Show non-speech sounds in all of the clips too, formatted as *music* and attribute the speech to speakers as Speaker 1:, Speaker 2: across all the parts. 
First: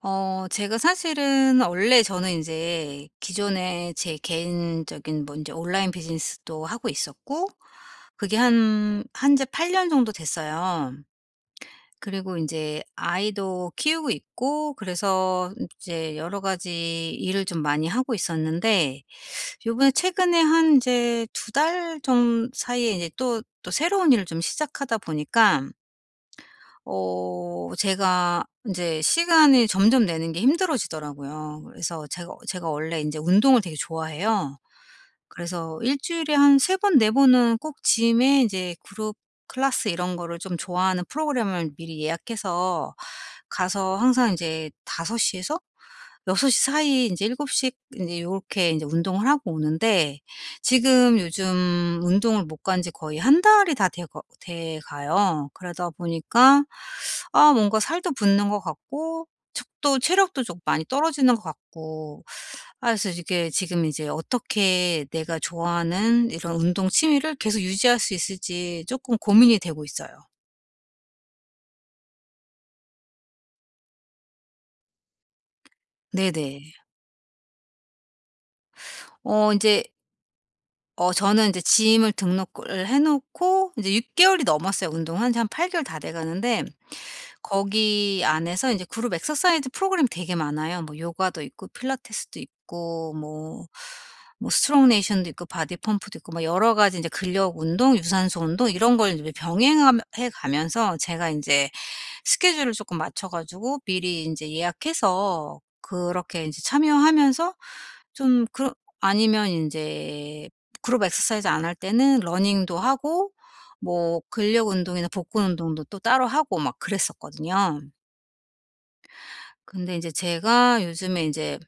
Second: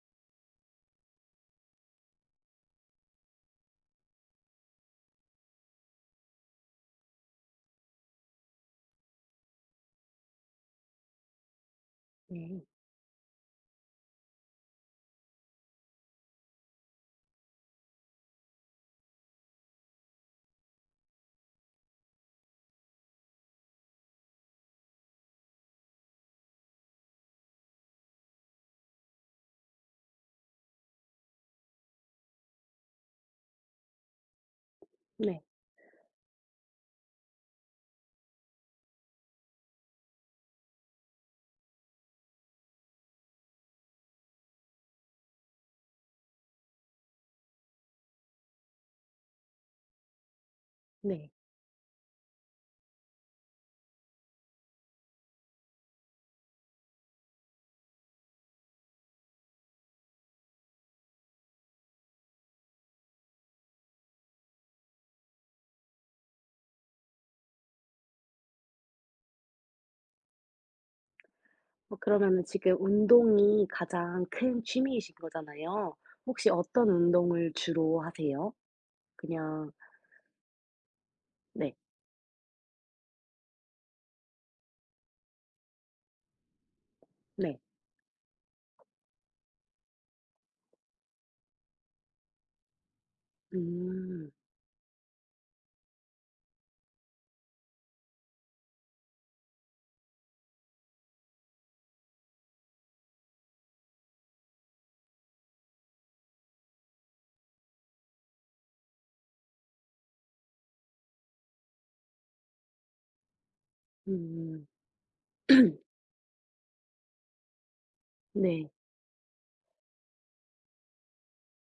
Speaker 1: 어 제가 사실은 원래 저는 인제 기존에 제 개인적인 뭐 인제 온라인 비즈니스도 하고 있었고 그게 한 한 지 8 년 정도 됐어요. 그리고
Speaker 2: 네.
Speaker 1: 인제 아이도 키우고 있고 그래서 이제 여러 가지 일을 좀 많이 하고 있었는데 요번에 최근에 한 이제 2 달 좀 사이에 이제 또, 또 새로운 일을 좀 시작하다 보니까 어 제가 인제 시간이 점점 내는 게 힘들어지더라고요. 그래서 제가 제가 원래 인제 운동을 되게 좋아해요.
Speaker 2: 네.
Speaker 1: 그래서 일주일에 한 3 번, 4 번은 꼭 짐에 인제 그룹 클래스 이런 거를 좀 좋아하는 프로그램을 미리 예약해서 가서 항상 인제 5 시에서 6 시 사이에 인제 7 시 인제 요렇게 인제 운동을 하고 오는데 지금
Speaker 2: 네.
Speaker 1: 요즘 운동을 못 간 지 거의 1 달이 다 돼 거 돼 가요. 그러다 보니까 아 뭔가 살도 붙는 것 같고 척 또 체력도 좀 많이 떨어지는 것 같고. 아 그래서 이게 지금 이제 어떻게 내가 좋아하는 이런 운동 취미를 계속 유지할 수 있을지 쪼끔 고민이 되고 있어요.
Speaker 2: 어 그러면은 지금 운동이 가장 큰 취미이신 거잖아요. 혹시
Speaker 1: 네네.
Speaker 2: 어떤 운동을 주로 하세요?
Speaker 1: 어
Speaker 2: 그냥
Speaker 1: 인제 어 저는 인제
Speaker 2: 네.
Speaker 1: 짐을 등록을 해 놓고 이제 6 개월이 넘었어요. 운동한지 한 8 개월 다 돼 가는데
Speaker 2: 네.
Speaker 1: 거기 안에서 인제 그룹 엑서사이즈 프로그램 되게 많아요. 뭐 요가도 있고 필라테스도 있고 뭐
Speaker 2: 음.
Speaker 1: 뭐 스트롱네이션도 있고 바디 펌프도 있고 뭐 여러 가지 인제 근력 운동, 유산소 운동 이런 걸 인제 병행하 해 가면서 제가 인제 스케줄을 쪼끔 맞춰 가지고 미리 인제 예약해서 그렇게 인제 참여하면서 좀 그 아니면 인제 그룹 엑서사이즈 안 할 때는 러닝도 하고 뭐
Speaker 2: 음.
Speaker 1: 근력 운동이나 복근
Speaker 2: *clears throat*
Speaker 1: 운동도 또 따로 하고 막 그랬었거든요.
Speaker 2: 네.
Speaker 1: 근데 인제 제가 요즘에 인제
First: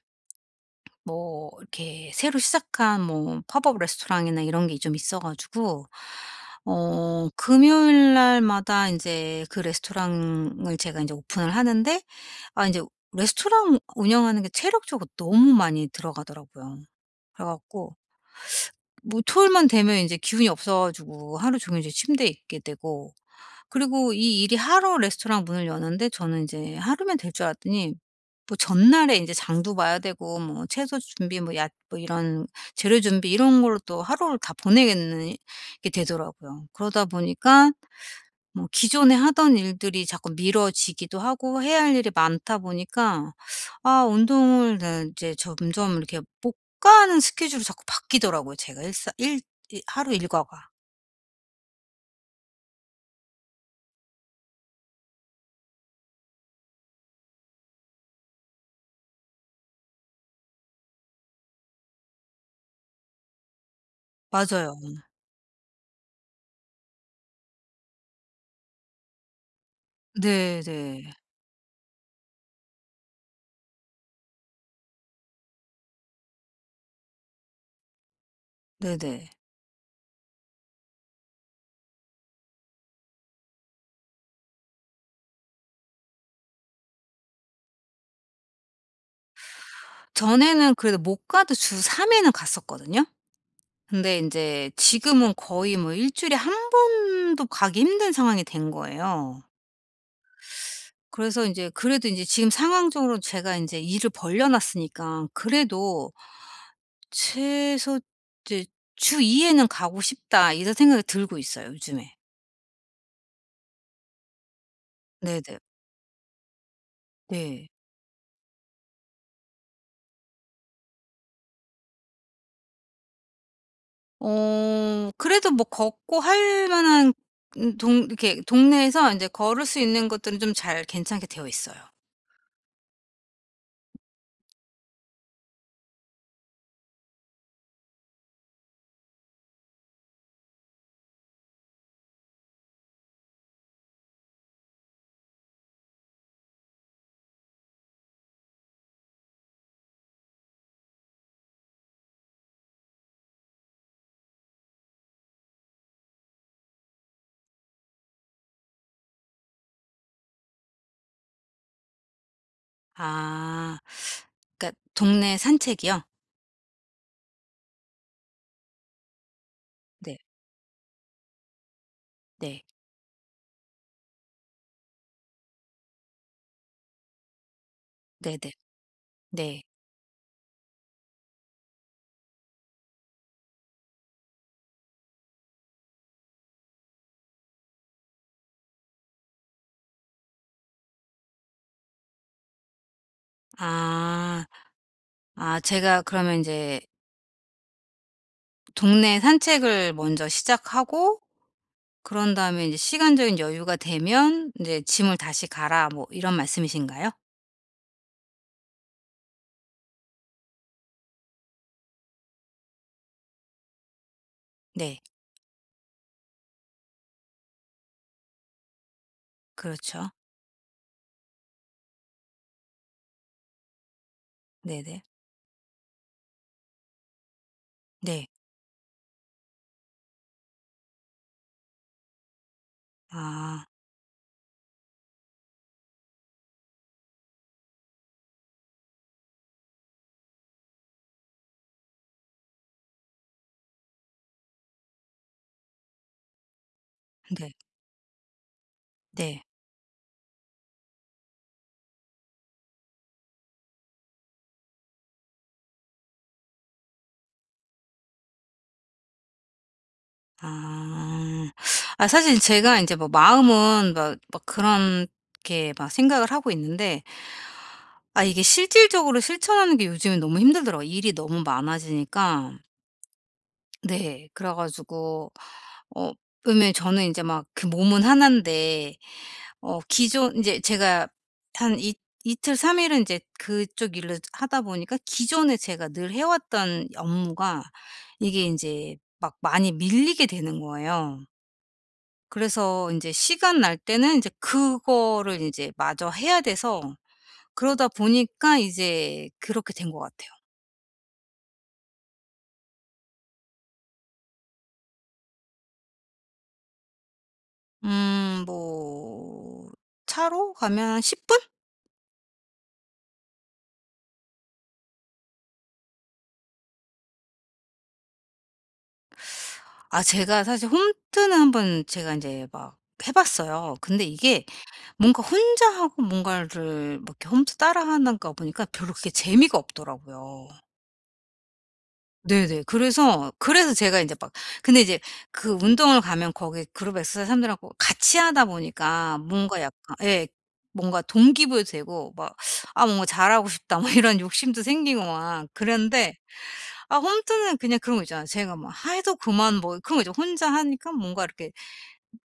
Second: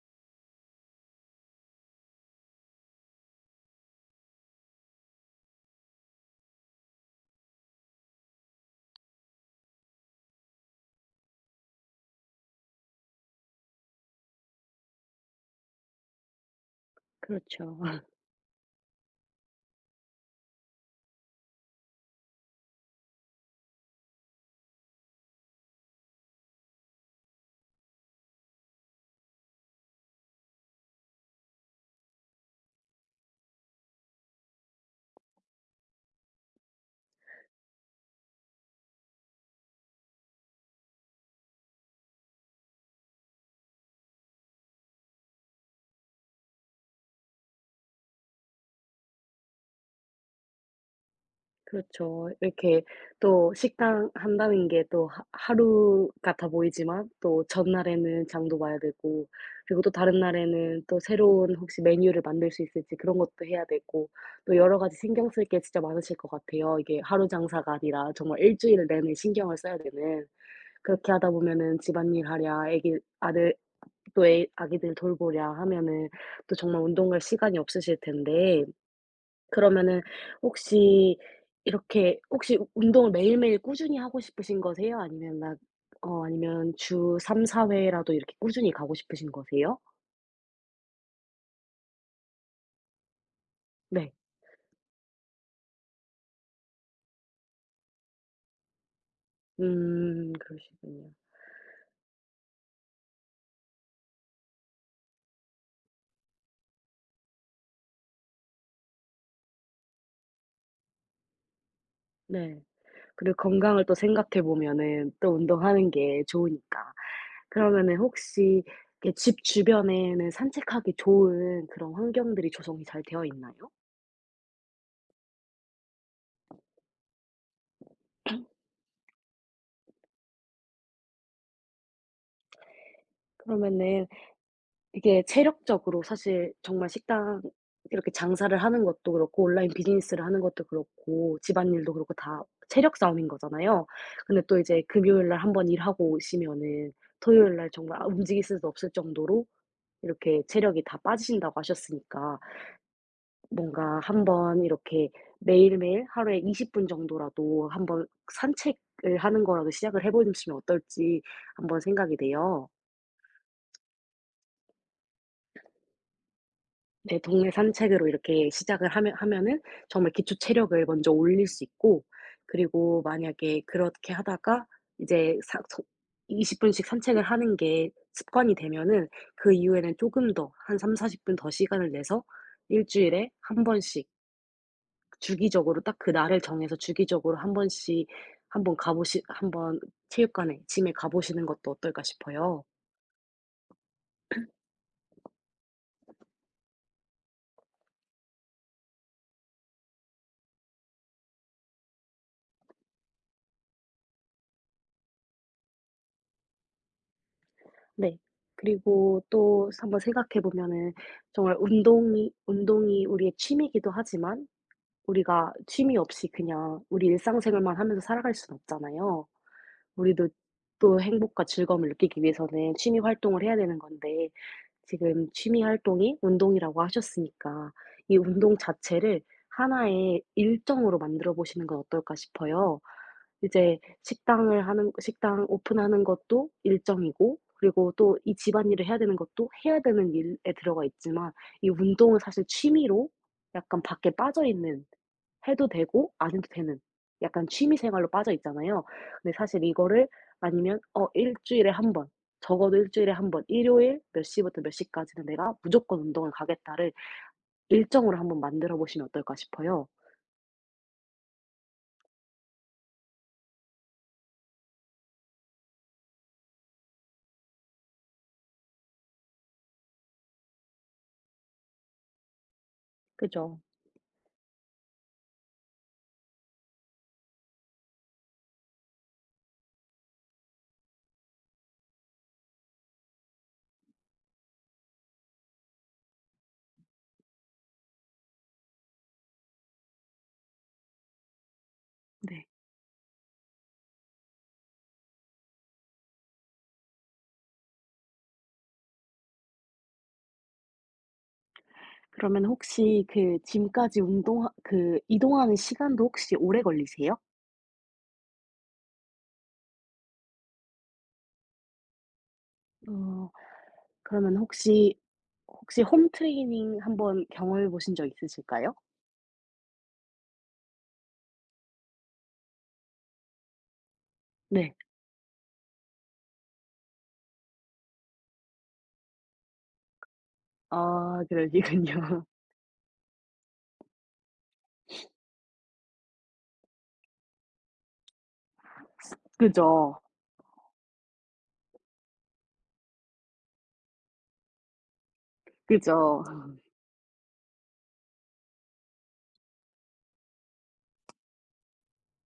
Speaker 1: 뭐 이렇게 새로 시작한 뭐 팝업 레스토랑이나 이런 게 좀 있어 가지고 어 금요일 날마다 인제 그 레스토랑을 제가 인제 오픈을 하는데 아 인제 레스토랑 운영하는 게 체력적으로 너무 많이 들어가더라고요. 그래
Speaker 2: 그렇죠.
Speaker 1: 갖고
Speaker 2: *laughs*
Speaker 1: *sucks teeth* 뭐 토요일만 되면 인제 기운이 없어 가지고 하루 종일 인제 침대에 있게 되고 그리고 이 일이 하루 레스토랑 문을 여는데 저는 인제 하루면 될 줄 알았더니 뭐 전날에 인제 장도 봐야 되고 뭐 채소 준비 뭐 야 뭐 이런 재료 준비 이런 걸로 또 하루를 다 보내겠는 게 되더라고요. 그러다 보니까 뭐 기존에 하던 일들이 자꾸 미뤄지기도 하고 해야 할 일이 많다 보니까 아 운동을 네 이제 점점 이렇게 못 가는 스케줄이 자꾸 바뀌더라고요. 제가 일사 일 일 하루 일과가.
Speaker 2: 그렇죠. 이렇게 또 식당 한다는 게 또 하 하루 같아 보이지만 또 전날에는 장도 봐야 되고 그리고 또 다른 날에는 또 새로운 혹시 메뉴를 만들 수 있을지 그런 것도 해야 되고 또
Speaker 1: 맞아요.
Speaker 2: 여러가지
Speaker 1: 오늘
Speaker 2: 신경 쓸 게 진짜 많으실 것 같아요, 이게 하루 장사가 아니라 정말 일주일 내내 신경을 써야 되는.
Speaker 1: 네네.
Speaker 2: 그렇게 하다 보면은 집안일 하랴 아기 아들 또 애 아기들 돌보랴 하면은 또 정말 운동 갈 시간이 없으실 텐데
Speaker 1: 네네.
Speaker 2: 그러면은 혹시 이렇게 혹시 운동을 매일매일 꾸준히 하고 싶으신 거세요? 아니면 난 어 아니면 주 3-4 회라도 이렇게 꾸준히 가고 싶으신 거세요?
Speaker 1: 전에는 그래도 못 가도 주 3 회는 갔었거든요.
Speaker 2: 네.
Speaker 1: 근데 인제 지금은 거의 뭐 일주일에 1 번도 가기 힘든 상황이 된 거예요.
Speaker 2: 음. 그러시군요.
Speaker 1: 그래서 인제 그래도 인제 지금 상황적으로 제가 인제 일을 벌려 놨으니까 그래도 '최소 이제 주 2 회는 가고 싶다.' 이런 생각이 들고 있어요, 요즘에.
Speaker 2: 네. 그리고 건강을 또 생각해 보면은 또
Speaker 1: 네네.
Speaker 2: 운동하는 게 좋으니까.
Speaker 1: 네.
Speaker 2: 그러면은 혹시 이렇게 집 주변에는 산책하기 좋은 그런 환경들이 조성이 잘 되어있나요?
Speaker 1: 어. 그래도 뭐 걷고 할 만한 은 동
Speaker 2: *swallows*
Speaker 1: 이렇게
Speaker 2: *clears throat*
Speaker 1: 동네에서 인제 걸을 수 있는 것들은 좀 잘 괜찮게 되어 있어요.
Speaker 2: 그러면은 이게 체력적으로 사실 정말 식당 이렇게 장사를 하는 것도 그렇고 온라인 비즈니스를 하는 것도 그렇고 집안일도 그렇고 다 체력 싸움인 거잖아요. 근데 또 이제 금요일 날 1 번 일하고 오시면은 토요일 날 정말 아 움직일 수도 없을 정도로 이렇게 체력이 다 빠지신다고 하셨으니까 뭔가 한번 이렇게 매일매일 하루에 20 분 정도라도 한번 '산책을 하는 거라도 시작을 해 보시면 어떨지?' 한번 생각이 돼요.
Speaker 1: 아. *sucks teeth* 그러니까 동네 산책이요?
Speaker 2: 네. 동네 산책으로 이렇게 시작을 하면 하면은 정말
Speaker 1: 네.
Speaker 2: 기초 체력을 먼저 올릴 수 있고
Speaker 1: 네.
Speaker 2: 그리고 만약에 그렇게 하다가 이제 사 서 20 분씩 산책을 하는 게
Speaker 1: 네네.
Speaker 2: 습관이 되면은 그
Speaker 1: 네.
Speaker 2: 이후에는 쪼금 더 한 30-40 분 더 시간을 내서 1 주일에 1 번씩 주기적으로 딱 그날을 정해서 주기적으로 1 번씩 한번 가 보시 한번 '체육관에 짐에 가 보시는 것도 어떨까?' 싶어요.
Speaker 1: 아. 아 제가
Speaker 2: *clears throat*
Speaker 1: 그러면 인제 "동네 산책을 먼저 시작하고 그런 다음에 인제 시간적인 여유가 되면 인제 짐을 다시 가라." 뭐 이런 말씀이신가요?
Speaker 2: 네. 그리고 또 한번 생각해 보면은 정말 운동이 운동이 우리의 취미기도 하지만
Speaker 1: 네.
Speaker 2: 우리가 취미 없이 그냥 우리 일상 생활만 하면서 살아갈 수는 없잖아요.
Speaker 1: 그렇죠.
Speaker 2: 우리도 또 행복과 즐거움을 느끼기 위해서는 취미 활동을 해야 되는 건데.
Speaker 1: 네네.
Speaker 2: 지금 취미 활동이 운동이라고 하셨으니까 '이
Speaker 1: 네.
Speaker 2: 운동 자체를 1 의 일정으로 만들어보시는 건 어떨까?' 싶어요.
Speaker 1: 아.
Speaker 2: 이제 식당을 하는 식당을 오픈하는 것도 일정이고 그리고 또 이 집안일을 해야 되는 것도 해야 되는 일에 들어가 있지만 이 운동은 사실 취미로 약간 밖에 빠져있는, 해도 되고 안 해도 되는 약간
Speaker 1: 네.
Speaker 2: 취미 생활로 빠져 있잖아요. 근데
Speaker 1: 네.
Speaker 2: 사실 이거를 아니면 어 '1 주일에 1 번, 적어도 1 주일에 1 번 일요일 몇 시부터 몇 시까지는 내가 무조건 운동을 가겠다.'를 일정으로 1 번 만들어 보시면 어떨까 싶어요.
Speaker 1: 아. 아 사실 제가 인제 뭐 마음은 막 막 그런 게 막 생각을 하고 있는데 아 이게 실질적으로 실천하는 게 요즘에 너무 힘들더라고, 일이 너무 많아지니까
Speaker 2: 그죠.
Speaker 1: 네. 그래 가지고 어 그러면 저는 인제 막 그 몸은 1 인데 어 기존 이제 제가 한 이 이틀, 3 일은 인제 그쪽 일을 하다 보니까 기존에 제가 늘 해 왔던 업무가 이게 인제 막 많이 밀리게 되는 거예요.
Speaker 2: 네.
Speaker 1: 그래서 인제 시간 날 때는 인제 그거를 인제 마저 해야 돼서 그러다 보니까 이제 그렇게 된 것 같아요.
Speaker 2: 그러면 혹시 그 짐까지 운동하 그 이동하는 시간도 혹시 오래 걸리세요?
Speaker 1: 음 뭐 차로 가면 한 10 분?
Speaker 2: 어. 그러면 혹시 혹시 홈 트레이닝 한번 경험해 보신 적 있으실까요?
Speaker 1: 아 제가 사실 홈트는 한번 제가 인제 막 해 봤어요. 근데 이게
Speaker 2: 네.
Speaker 1: 뭔가 혼자하고 뭔가를 막 이렇게 홈트 따라 하는 것 보니까 별로 그렇게 재미가 없더라고요.
Speaker 2: 아 그러시군요.
Speaker 1: 네네 그래서 그래서 제가 인제 막 근데 이제
Speaker 2: *sniffs*
Speaker 1: 그 운동을 가면 거기 그룹에 쓰 사람들하고 같이하다 보니까 뭔가 약간
Speaker 2: 그죠.
Speaker 1: 예 뭔가 동기 부여도 되고 막 '아 뭔가 잘하고 싶다.' 뭐 이런 욕심도 생기고 막 그랬는데
Speaker 2: 그죠. *laughs*
Speaker 1: 아 홈트는 그냥 그런 것 있잖아요. 제가 막 해도 그만 뭐 그런 거 있죠. 혼자 하니까 뭔가 이렇게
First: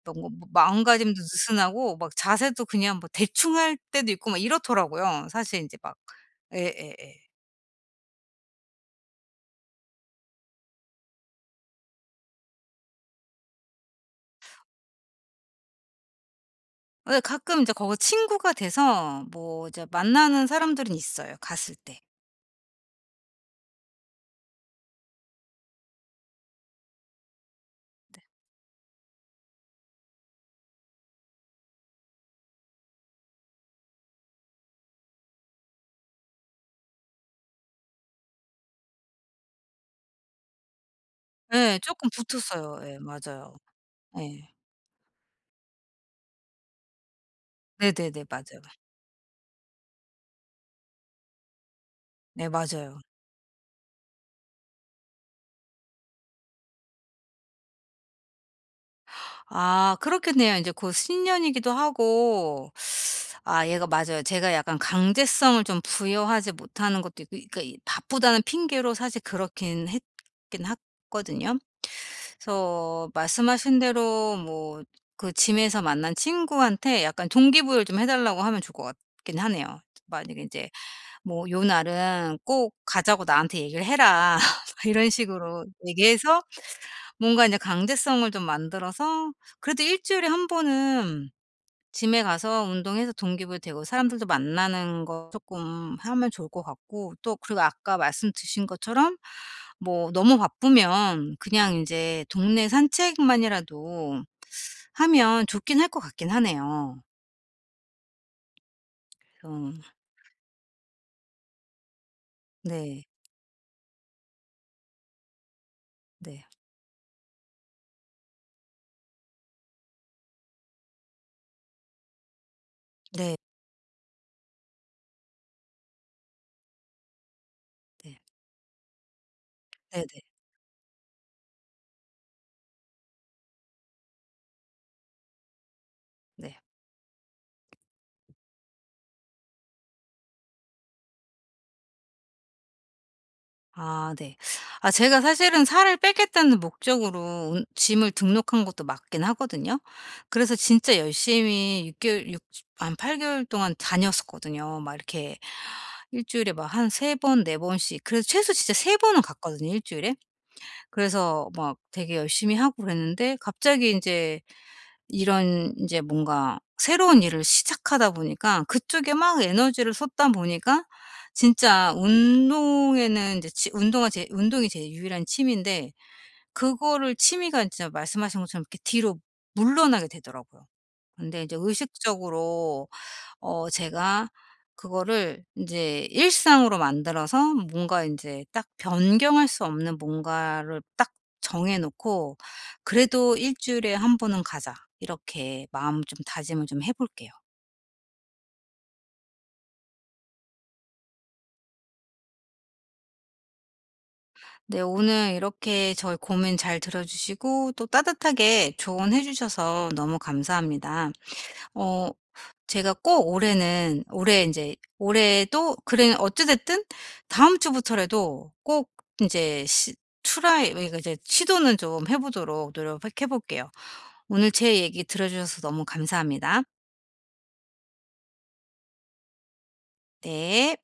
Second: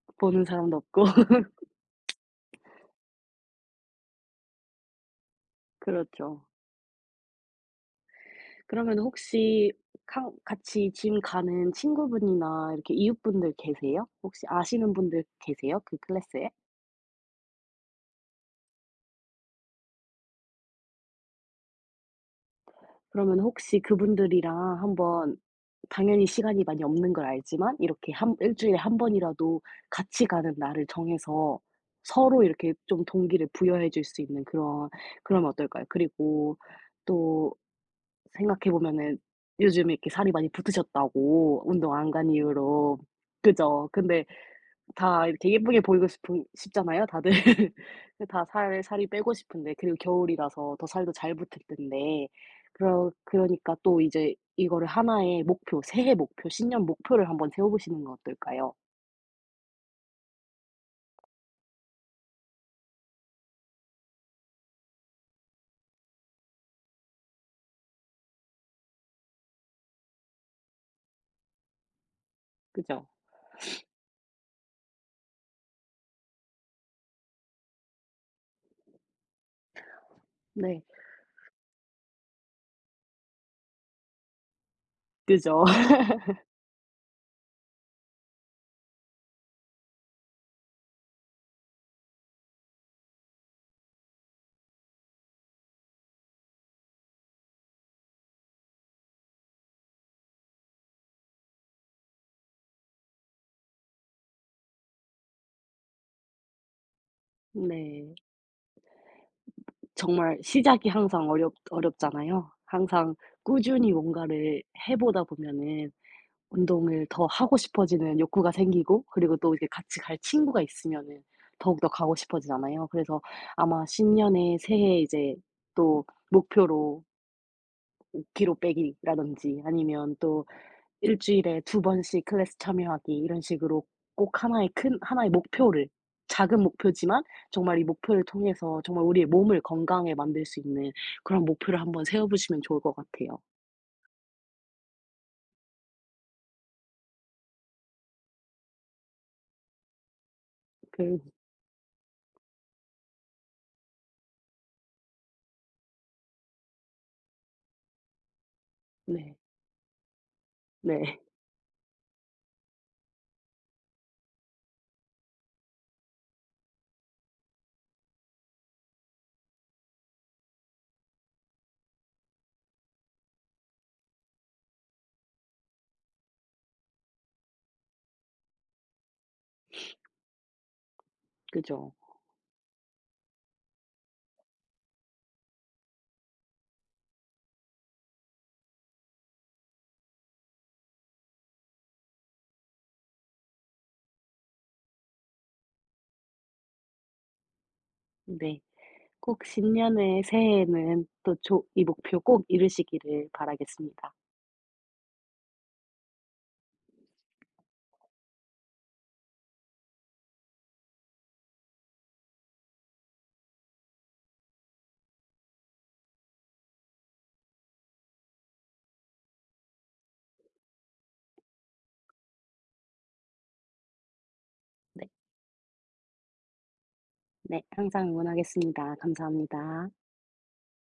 Speaker 1: 뭐 뭐
Speaker 2: 보는
Speaker 1: 뭐
Speaker 2: 사람도 없고.
Speaker 1: 마음가짐도 느슨하고
Speaker 2: *laughs*
Speaker 1: 막 자세도 그냥 뭐 대충 할 때도 있고 막 이렇더라고요. 사실 인제 막
Speaker 2: 그렇죠.
Speaker 1: 예예예.
Speaker 2: 그러면은 혹시 카 같이 짐 가는 친구분이나 이렇게 이웃분들 계세요? 혹시 아시는 분들 계세요? 그 클래스에?
Speaker 1: 예. 가끔 인제 거기 친구가 돼서 뭐 이제 만나는 사람들은 있어요, 갔을 때.
Speaker 2: 그러면 혹시 그분들이랑 한번 당연히 시간이 많이 없는 걸 알지만 이렇게
Speaker 1: 네.
Speaker 2: 한 1 주일에 1 번이라도 같이 가는 날을 정해서 서로 이렇게 좀 동기를 부여해 줄 수 있는 그런 그러면 어떨까요? 그리고 또 생각해 보면은 요즘에 이렇게 살이 많이 붙으셨다고,
Speaker 1: 예.
Speaker 2: 운동
Speaker 1: 쪼끔
Speaker 2: 안 간
Speaker 1: 붙었어요.
Speaker 2: 이후로.
Speaker 1: 예 맞아요.
Speaker 2: 그죠? 근데
Speaker 1: 예.
Speaker 2: 다 이렇게 예쁘게 보이고 싶은 싶잖아요, 다들. *laughs*
Speaker 1: 네네네
Speaker 2: 다
Speaker 1: 맞아요.
Speaker 2: 살 살이 빼고 싶은데 그리고 겨울이라서 더 살도 잘 붙을 텐데
Speaker 1: 네 맞아요.
Speaker 2: 그러 그러니까 또 이제 이거를 1 의 목표, 새해 목표, 신년 목표를 한번 세워보시는 건 어떨까요?
Speaker 1: 아 그렇겠네요. 인제 곧 신년이기도 하고 *sucks teeth* 아 얘가 맞아요. 제가 약간 강제성을 좀 부여하지 못하는 것도 있고 그니까 이 바쁘다는 핑계로 사실 그렇긴 했긴 했거든요.
Speaker 2: 그죠.
Speaker 1: 그래서 말씀하신
Speaker 2: *sniffs*
Speaker 1: 대로 뭐 그 짐에서 만난 친구한테 약간 동기부여를 좀 해 달라고 하면 좋을 것 같긴 하네요. 만약에 인제
Speaker 2: 네.
Speaker 1: 뭐 "요 날은 꼭 가자고 나한테 얘기를 해라." *laughs* 막 이런
Speaker 2: 그죠.
Speaker 1: 식으로 얘기해서
Speaker 2: *laughs*
Speaker 1: 뭔가 인제 강제성을 좀 만들어서 그래도 일주일에 1 번은 짐에 가서 운동해서 동기 부여되고 사람들도 만나는 거 쪼끔 하면 좋을 것 같고 또 그리고 아까 말씀 드신 것처럼 뭐 너무 바쁘면 그냥 인제 동네 산책만이라도 하면 좋긴 할 것 같긴 하네요.
Speaker 2: 네.
Speaker 1: 좀
Speaker 2: 정말 시작이 항상 어렵 어렵잖아요.
Speaker 1: 네.
Speaker 2: 항상 꾸준히 뭔가를 해 보다 보면은
Speaker 1: 네.
Speaker 2: 운동을 더 하고 싶어지는 욕구가 생기고 그리고 또 이렇게 같이 갈 친구가 있으면은 더욱더 가고 싶어지잖아요. 그래서
Speaker 1: 네.
Speaker 2: 아마 신년에 새해에 이제 또 목표로
Speaker 1: 네.
Speaker 2: '5 키로 빼기.'라든지 아니면
Speaker 1: 네네.
Speaker 2: 또 '1 주일에 2 번씩 클래스 참여하기.' 이런 식으로 꼭 1 의 큰 1 의 목표를
Speaker 1: 네.
Speaker 2: 작은 목표지만 정말 이 목표를 통해서 정말 우리의 몸을 건강하게 만들 수 있는 그런 목표를 한번 세워보시면 좋을 것 같아요.
Speaker 1: 아 네. 아 제가 사실은 '살을 빼겠다.'는 목적으로 운 짐을 등록한 것도 맞긴 하거든요. 그래서 진짜
Speaker 2: 그
Speaker 1: 열심히 6 개월 6 한 8 개월 동안 다녔었거든요. 막 이렇게 1 주일에 막 한 3 번, 4 번씩 그래서 최소 진짜 3 번은
Speaker 2: 네.
Speaker 1: 갔거든요, 1 주일에.
Speaker 2: 네.
Speaker 1: 그래서 막 되게 열심히 하고 그랬는데 갑자기 인제 이런 인제 뭔가 새로운 일을 시작하다 보니까 그쪽에 막 에너지를 쏟다 보니까 진짜 운동에는 인제 치 운동하 제 운동이 제 유일한 취미인데 그거를 취미가 진짜 말씀하신 것처럼 이렇게 뒤로
Speaker 2: *sniffs*
Speaker 1: 물러나게 되더라고요. 근데 이제
Speaker 2: 그죠.
Speaker 1: 의식적으로 어 제가 그거를 인제 일상으로 만들어서 뭔가 인제 딱 변경할 수 없는 뭔가를 딱 정해 놓고 '그래도 1 주일에 1 번은 가자.' 이렇게 마음 좀 다짐을 좀 해 볼게요.
Speaker 2: 네. 꼭 신년의 새해에는 또 좋 이 목표 꼭 이루시기를 바라겠습니다.
Speaker 1: 네. 오늘 이렇게 저의 고민 잘 들어 주시고 또 따뜻하게 조언해 주셔서 너무 감사합니다. 어 제가 꼭 올해는 올해 인제 올해도 그래 어찌 됐든 다음 주부터라도 꼭 인제 시 트라이 왜 이거 이제 시도는 좀 해 보도록 노력을 꼭 해 볼게요. 오늘 제 얘기
Speaker 2: 네.
Speaker 1: 들어주셔서 너무 감사합니다.
Speaker 2: 네. 항상 응원하겠습니다. 감사합니다.
Speaker 1: 네.